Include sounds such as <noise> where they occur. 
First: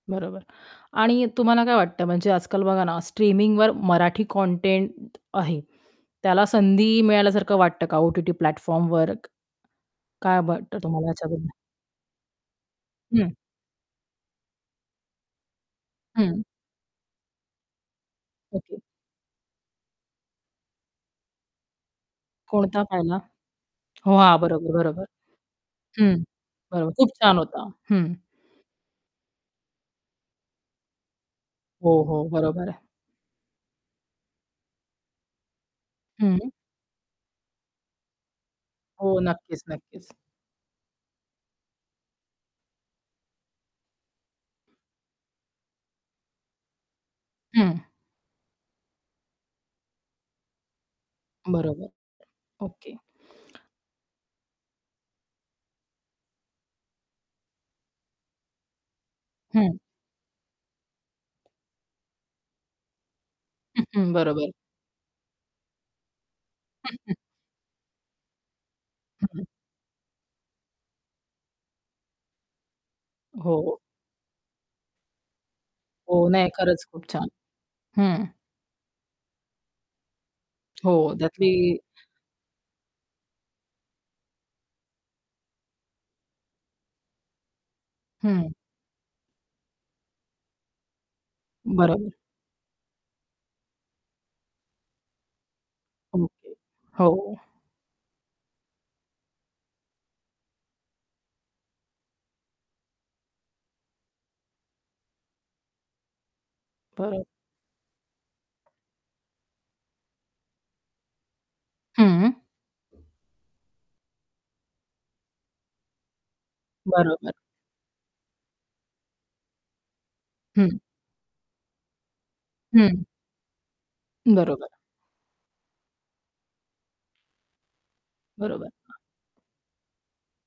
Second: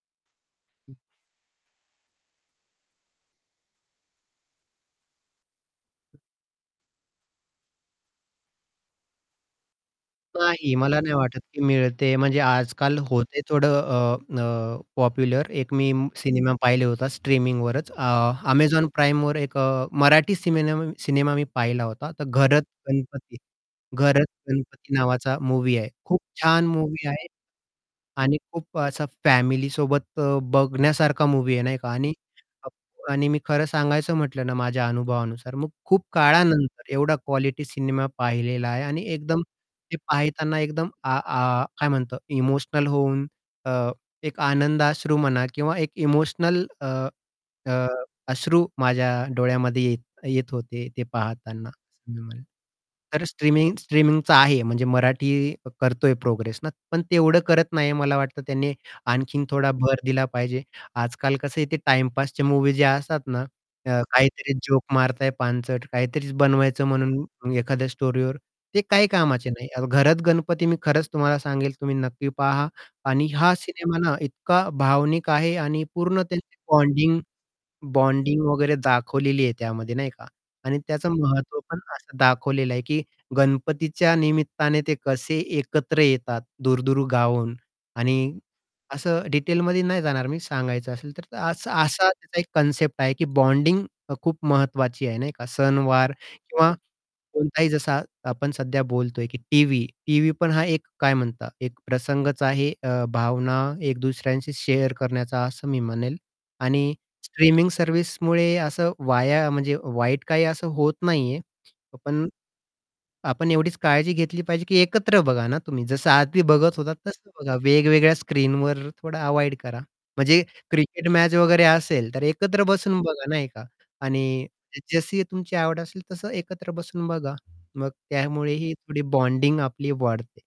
बरोबर. हं. आणि तुम्हाला काय वाटतं म्हणजे आज-काल बघा ना, स्ट्रीमिंगवर मराठी कंटेंट आहे, त्याला संधी मिळाल्यासारखं वाटतं का ओ-टी-टी प्लॅटफॉर्मवर काय नाही. वाटतं मला तुम्हाला नाही वाटत याच्याबद्दल? की मिळते. म्हणजे आज-काल हं. होते थोडं अ, अ, पॉप्युलर एक मी हं. सिनेमा पाहिले होता स्ट्रीमिंगवरच अ, ओके. Amazon Primeवर एक अ, मराठी सिमेन सिनेमा मी पाहिला होता, तर घरत कोणता पाहिला? गणपती. हो, घरत हां. बरोबर, गणपती बरोबर. नावाचा मूव्ही आहे खूप हं, छान बरोबर मूव्ही खूप आहे छान होता. हं. आणि खूप असा फॅमिलीसोबत अ, बघण्यासारखा मूव्ही आहे नाही का हो, आणि हो, बरोबर आहे. <unintelligible> आणि मी खरं सांगायचं म्हटलं ना, माझ्या अनुभवानुसार, मग खूप हं. काळानंतर एवढा क्वालिटी सिनेमा पाहिलेला आहे आणि हो, एकदम नक्कीच, ते नक्कीच. पाहताना एकदम आ आ काय म्हणतो इमोशनल होऊन अ, एक आनंदअश्रू म्हणा किंवा एक इमोशनल अ, अ, हं. अश्रू माझ्या डोळ्यामध्ये येत येत होते ते पाहताना बरोबर, असं मी म्हणेन. ओके. तर स्ट्रीमिंग स्ट्रीमिंगचा आहे म्हणजे मराठी करतोय प्रोग्रेस ना, पण तेवढं करत नाही मला वाटत त्याने आणखीन थोडा हं. भर दिला पाहिजे. आज-काल कसं आहे ते टाईमपासच्या मूव्ही जे असतात ना, <chuckles> त्या बरोबर. काहीतरी जोक मारताय पानचट, काहीतरी बनवायचं <chuckles> म्हणून एखाद्या स्टोरीवर ते काही हं, हं. कामाचे नाही. अ, घरत गणपती मी खरंच तुम्हाला सांगेल तुम्ही नक्की पहा आणि हा हो. सिनेमा ना, इतका भावनिक आहे आणि पूर्ण हो, नाही. त्यांची खरंच खूप बॉन्डिंग छान. हं. बॉन्डिंग वगैरे दाखवलेली आहे त्यामध्ये नाही का आणि हो, त्याचं त्यातली महत्त्व पण असं दाखवलेलं आहे, की गणपतीच्या निमित्ताने ते कसे एकत्र येतात दूर-दूर गावावरून आणि हं. असं डिटेलमध्ये नाही जाणार मी सांगायचं असेल तर. तर असा असा बरोबर. त्याचा एक कन्सेप्ट आहे की बॉन्डिंग अ, खूप महत्वाची आहे नाही का सण वार ओके, किंवा हो. कोणताही जसा आपण सध्या बोलतोय की टीव्ही, टीव्ही पण हा एक काय म्हणता एक प्रसंगच आहे अ, भावना एक दुसऱ्यांशी शेअर करण्याचा असं मी म्हणेल. आणि बरं. स्ट्रीमिंग सर्व्हिसमुळे असं वाया म्हणजे वाईट काही असं होत नाहीये. अ, पण हं. आपण एवढीच काळजी घेतली पाहिजे की एकत्र बघा ना, तुम्ही, जसं आदी बघत होतात तसं बरोबर. बघा. वेगवेगळ्या स्क्रीनवर थोडा अव्हॉइड करा म्हणजे हं. क्रिकेट मॅच वगैरे असेल, तर एकत्र बसून हं. बघा नाही का आणि बरोबर. जसं जशी तुमची आवड असेल, तसं एकत्र बसून बघा, मग त्यामुळे बरोबर, ही हां. थोडी बॉन्डिंग आपली वाढते.